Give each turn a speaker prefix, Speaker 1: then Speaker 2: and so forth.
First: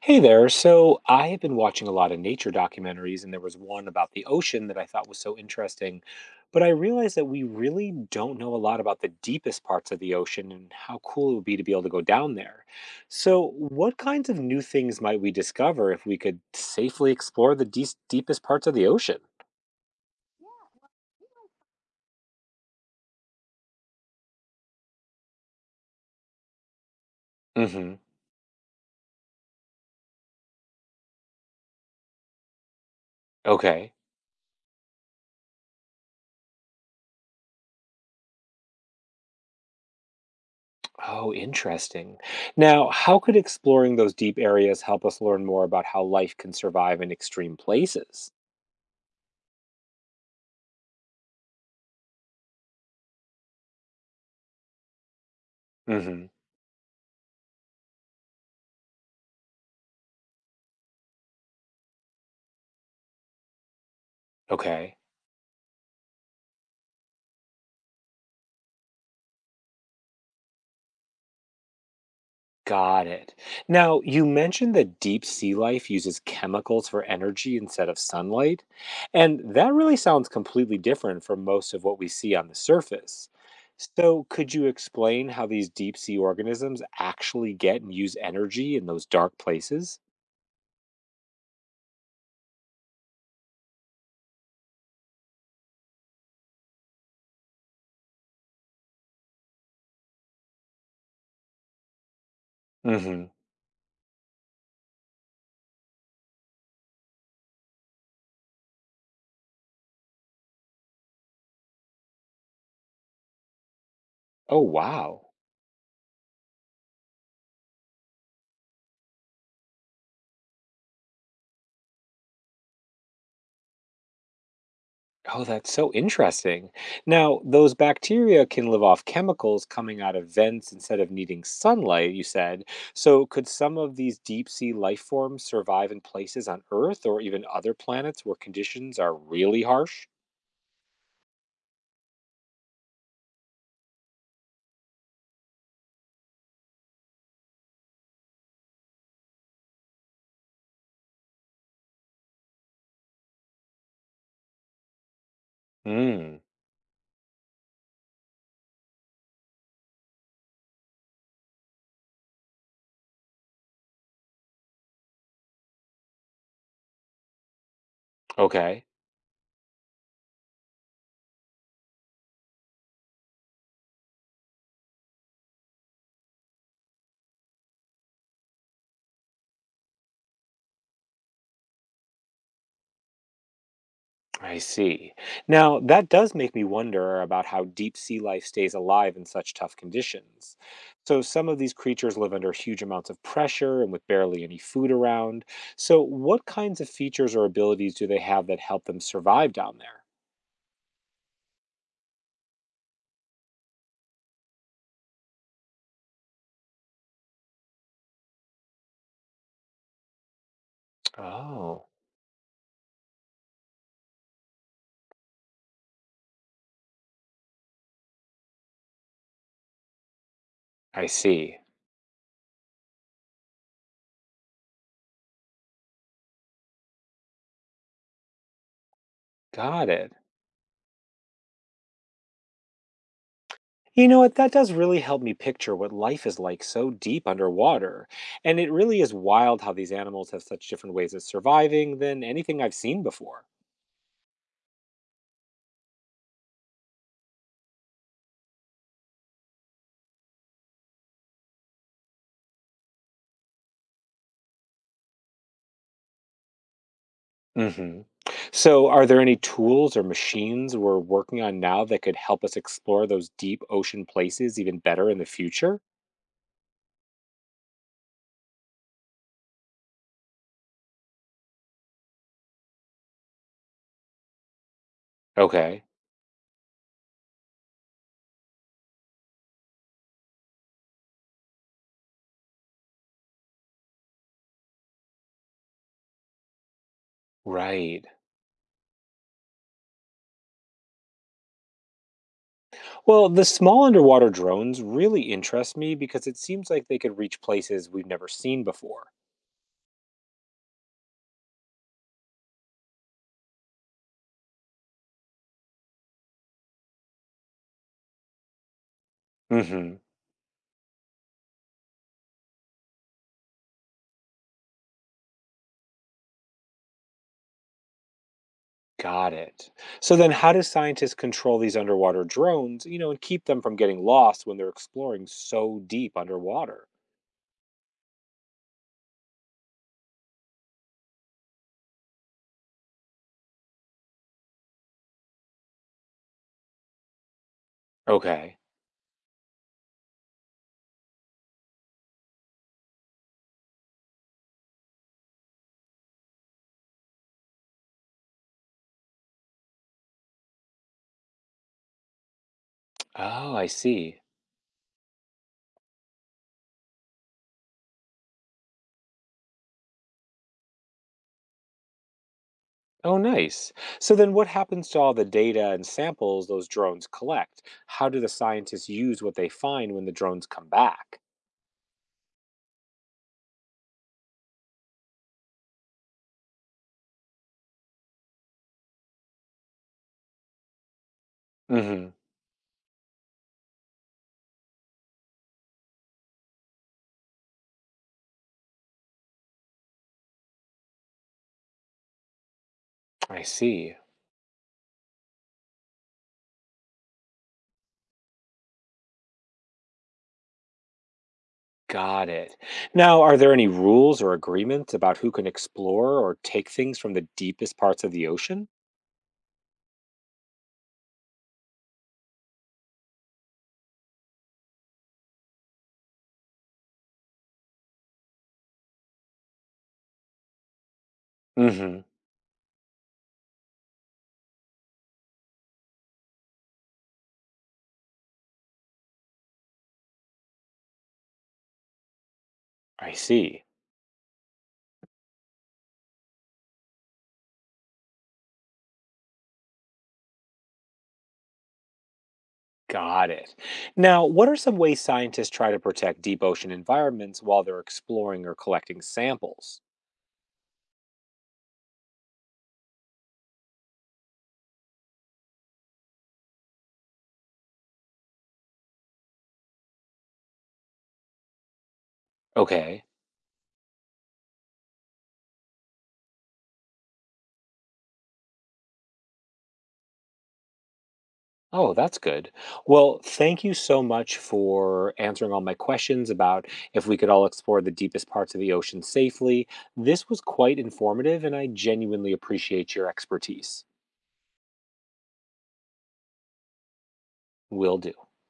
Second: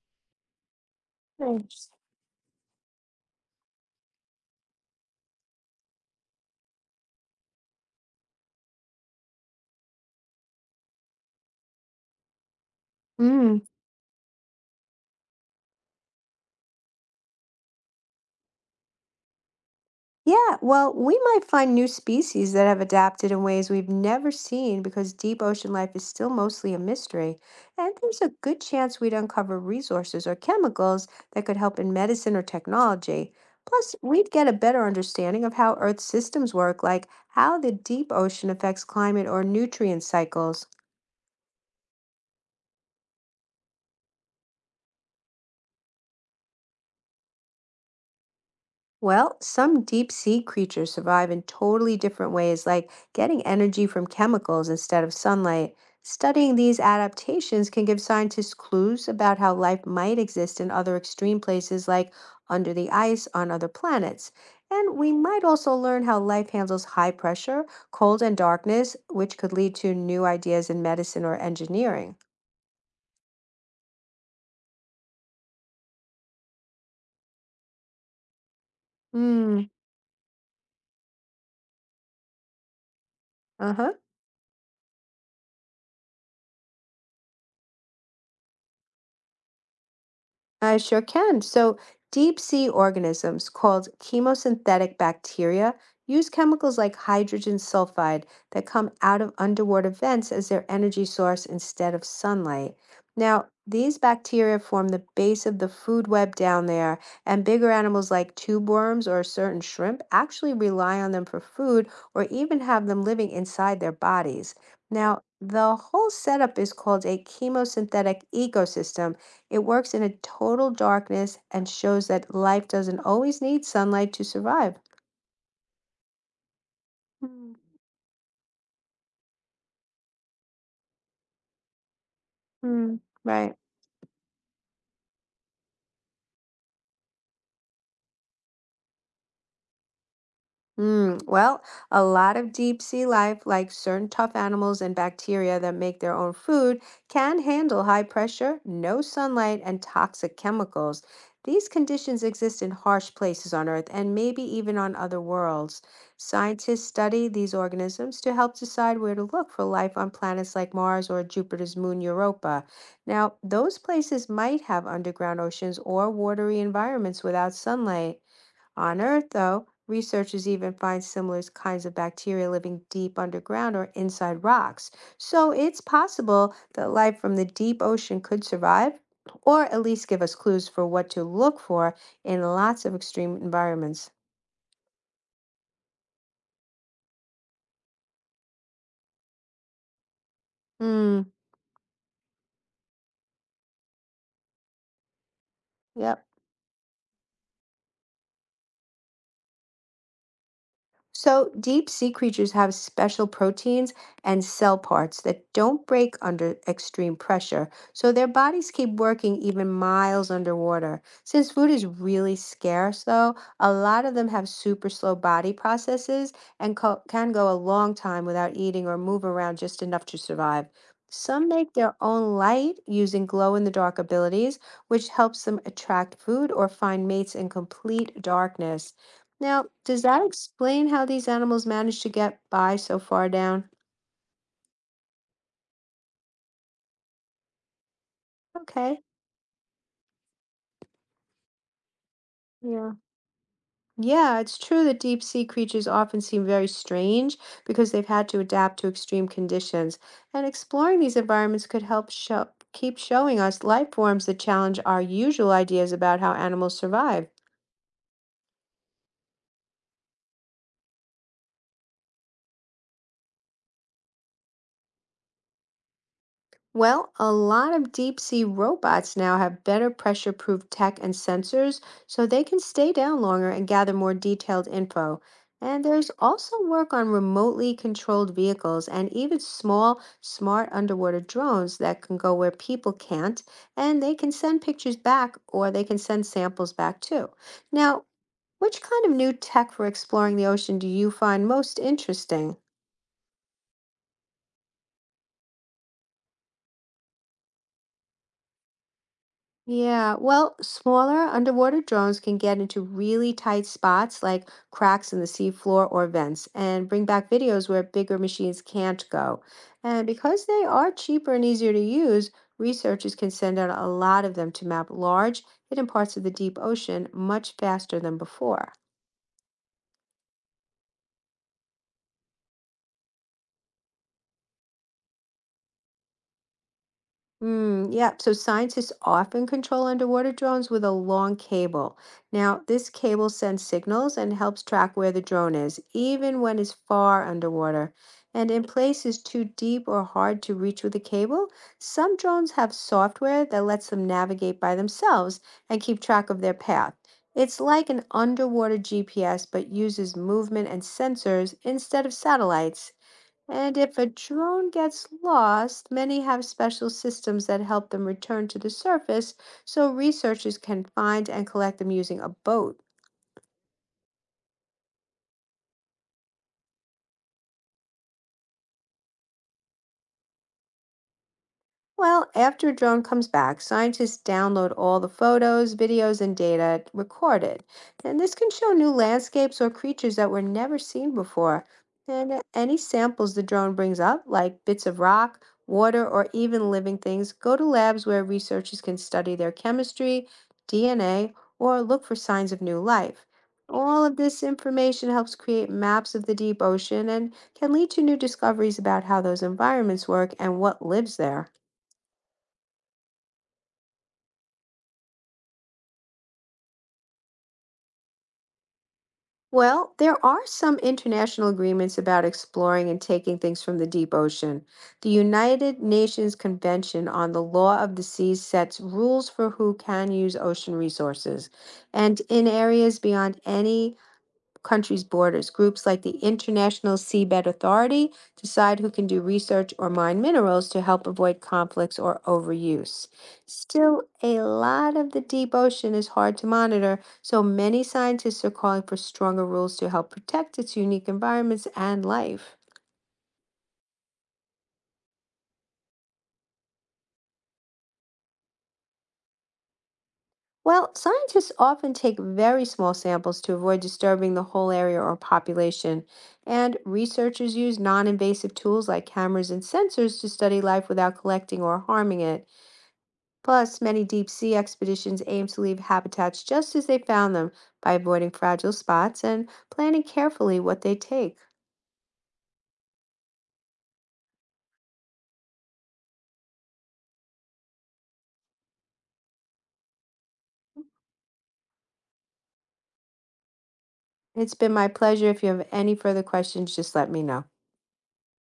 Speaker 1: Hey there. So I have been watching
Speaker 2: Nice.
Speaker 1: a lot of nature documentaries, and there was one about the ocean that I thought was so interesting. But I realized that we really don't know a lot about the deepest parts of the ocean and how cool it would be to be able to go down there. So,
Speaker 2: Mm.
Speaker 1: what kinds of new things might we discover if we could safely explore the deepest parts of the ocean?
Speaker 2: Yeah, well, we might find new species that have adapted in ways we've never seen because deep ocean life is still mostly a mystery.
Speaker 1: Hmm.
Speaker 2: And there's a good chance we'd uncover resources or chemicals that could help in medicine or technology.
Speaker 1: Okay.
Speaker 2: Plus, we'd get a better understanding of how Earth's systems work, like how the deep ocean affects climate or nutrient cycles.
Speaker 1: Oh, interesting. Now, how could exploring those deep areas help us learn more about how life can survive in extreme places?
Speaker 2: Well, some deep sea creatures survive in totally different ways, like getting energy from chemicals instead of sunlight.
Speaker 1: Hmm.
Speaker 2: Studying these adaptations can give scientists clues about how life might exist in other extreme places, like under the ice on other planets.
Speaker 1: Okay.
Speaker 2: And we might also learn how life handles high pressure, cold, and darkness, which could lead to new ideas in medicine or engineering.
Speaker 1: Got it. Now, you mentioned that deep sea life uses chemicals for energy instead of sunlight, and
Speaker 2: Hmm.
Speaker 1: that really sounds completely different from most of what we see on the surface.
Speaker 2: Uh huh.
Speaker 1: So, could you explain how these deep sea organisms actually get and use energy in those dark places?
Speaker 2: I sure can. So, deep sea organisms called chemosynthetic bacteria use chemicals like hydrogen sulfide that come out of underwater vents as their energy source instead of sunlight.
Speaker 1: Hmm.
Speaker 2: Now, these bacteria form the base of the food web down there, and bigger animals like tube worms or certain shrimp actually rely on them for food or even have them living inside their bodies.
Speaker 1: Oh,
Speaker 2: Now,
Speaker 1: wow.
Speaker 2: the whole setup is called a chemosynthetic ecosystem. It works in a total darkness and shows that life doesn't always need sunlight to survive.
Speaker 1: Oh, that's so interesting. Now,
Speaker 2: Mm.
Speaker 1: those bacteria can live off chemicals coming out of vents instead of needing sunlight, you said.
Speaker 2: Mm,
Speaker 1: So, could
Speaker 2: right.
Speaker 1: some of these deep sea life forms survive in places on Earth or even other planets where conditions are really harsh?
Speaker 2: Mm, well, a lot of deep sea life, like certain tough animals and bacteria that make their own food, can handle high pressure, no sunlight, and toxic chemicals. These conditions exist in harsh places on Earth and maybe even on other worlds.
Speaker 1: Hmm.
Speaker 2: Scientists study these organisms to help decide where to look for life on planets like Mars or Jupiter's moon Europa. Now, those places might have underground oceans or watery environments without sunlight.
Speaker 1: Okay.
Speaker 2: On Earth, though, researchers even find similar kinds of bacteria living deep underground or inside rocks. So it's possible that life from the deep ocean could survive, or at least give us clues for what to look for in lots of extreme environments.
Speaker 1: I see. Now, that does make me wonder about how deep sea life stays alive in such tough conditions. So,
Speaker 2: Hmm,
Speaker 1: some of these creatures live under huge amounts of pressure and with barely any food around. So,
Speaker 2: yep.
Speaker 1: what kinds of features or abilities do they have that help them survive down there?
Speaker 2: So, deep sea creatures have special proteins and cell parts that don't break under extreme pressure, so their bodies keep working even miles underwater. Since food is
Speaker 1: Oh,
Speaker 2: really scarce, though, a lot of them have super slow body processes and can go a long time without eating or move around just enough to survive.
Speaker 1: I
Speaker 2: Some
Speaker 1: see.
Speaker 2: make their own light using glow in the dark abilities, which helps them attract food or find mates in complete darkness. Now,
Speaker 1: Got
Speaker 2: does
Speaker 1: it.
Speaker 2: that explain how these animals manage to get by so far down?
Speaker 1: You know what? That does really help me picture what life is like so deep underwater. And it really
Speaker 2: Okay.
Speaker 1: is wild how these animals have such different ways of surviving than anything I've
Speaker 2: Yeah.
Speaker 1: seen before.
Speaker 2: Yeah, it's true that deep sea creatures often seem very strange because they've had to adapt to extreme conditions. And exploring these environments could help show keep showing us life forms that challenge our usual ideas about how animals survive.
Speaker 1: Mhm. So, are there any tools or machines we're working on now that could help us explore those deep ocean places even better in the future?
Speaker 2: Well, a lot of deep sea robots now have better pressure proof tech and sensors, so they can stay down longer and gather more detailed info. And
Speaker 1: Okay.
Speaker 2: there's also work on remotely controlled vehicles and even small, smart underwater drones that can go where people can't, and they can send pictures back or they can send samples back too.
Speaker 1: Right.
Speaker 2: Now, which kind of new tech for exploring the ocean do you find most interesting?
Speaker 1: Well, the small underwater drones really interest me because it seems like they could reach places we've never seen before.
Speaker 2: Yeah, well, smaller underwater drones can get into really tight spots like cracks in the seafloor or vents and bring back videos where bigger machines can't go.
Speaker 1: Hmm.
Speaker 2: And because they are cheaper and easier to use, researchers can send out a lot of them to map large, hidden parts of the deep ocean much faster than before.
Speaker 1: Got it. So then how do scientists control these underwater drones and keep them from getting lost when they're exploring so deep underwater?
Speaker 2: Mm, yeah, so scientists often control underwater drones with a long cable. Now, this cable sends signals and helps track where the drone is, even when it's far underwater. And
Speaker 1: Okay.
Speaker 2: in places too deep or hard to reach with a cable, some drones have software that lets them navigate by themselves and keep track of their path. It's like an underwater GPS, but uses movement and sensors instead of satellites.
Speaker 1: Oh, I
Speaker 2: And if a
Speaker 1: see.
Speaker 2: drone gets lost, many have special systems that help them return to the surface so researchers can find and collect them using a boat.
Speaker 1: Oh, nice. So then what happens to all the data and samples those drones collect? How do the scientists use what they find when the drones come back?
Speaker 2: Well, after a drone comes back, scientists download all the photos, videos, and data recorded. And this can show new landscapes or creatures that were never seen before.
Speaker 1: Hmm.
Speaker 2: And any samples the drone brings up, like bits of rock, water, or even living things, go to labs where researchers can study their chemistry, DNA, or look for signs of new life.
Speaker 1: I see.
Speaker 2: All of this information helps create maps of the deep ocean and can lead to new discoveries about how those environments work and what lives there.
Speaker 1: Got it. Now, are there any rules or agreements about who can explore or take things from the deepest parts of the ocean?
Speaker 2: Well, there are some international agreements about exploring and taking things from the deep ocean. The United Nations Convention on the Law of the Sea sets rules for who can use ocean resources.
Speaker 1: Hmm.
Speaker 2: And in areas beyond any country's borders, groups like the International Seabed Authority decide who can do research or mine minerals to help avoid conflicts or overuse.
Speaker 1: I see.
Speaker 2: Still, a lot of the deep ocean is hard to monitor, so many scientists are calling for stronger rules to help protect its unique environments and life.
Speaker 1: Got it. Now, what are some ways scientists try to protect deep ocean environments while they're exploring or collecting samples?
Speaker 2: Well, scientists often take very small samples to avoid disturbing the whole area or population, and researchers use non-invasive tools like cameras and sensors to study life without collecting or harming it.
Speaker 1: Okay.
Speaker 2: Plus, many deep sea expeditions aim to leave habitats just as they found them by avoiding fragile spots and planning carefully what they take.
Speaker 1: Oh, that's good. Well, thank you so much for answering all my questions about if we could all explore the deepest parts of the ocean safely. This was quite informative, and I genuinely appreciate your expertise.
Speaker 2: It's been my pleasure. If you have any further questions, just let me know.
Speaker 1: Will do.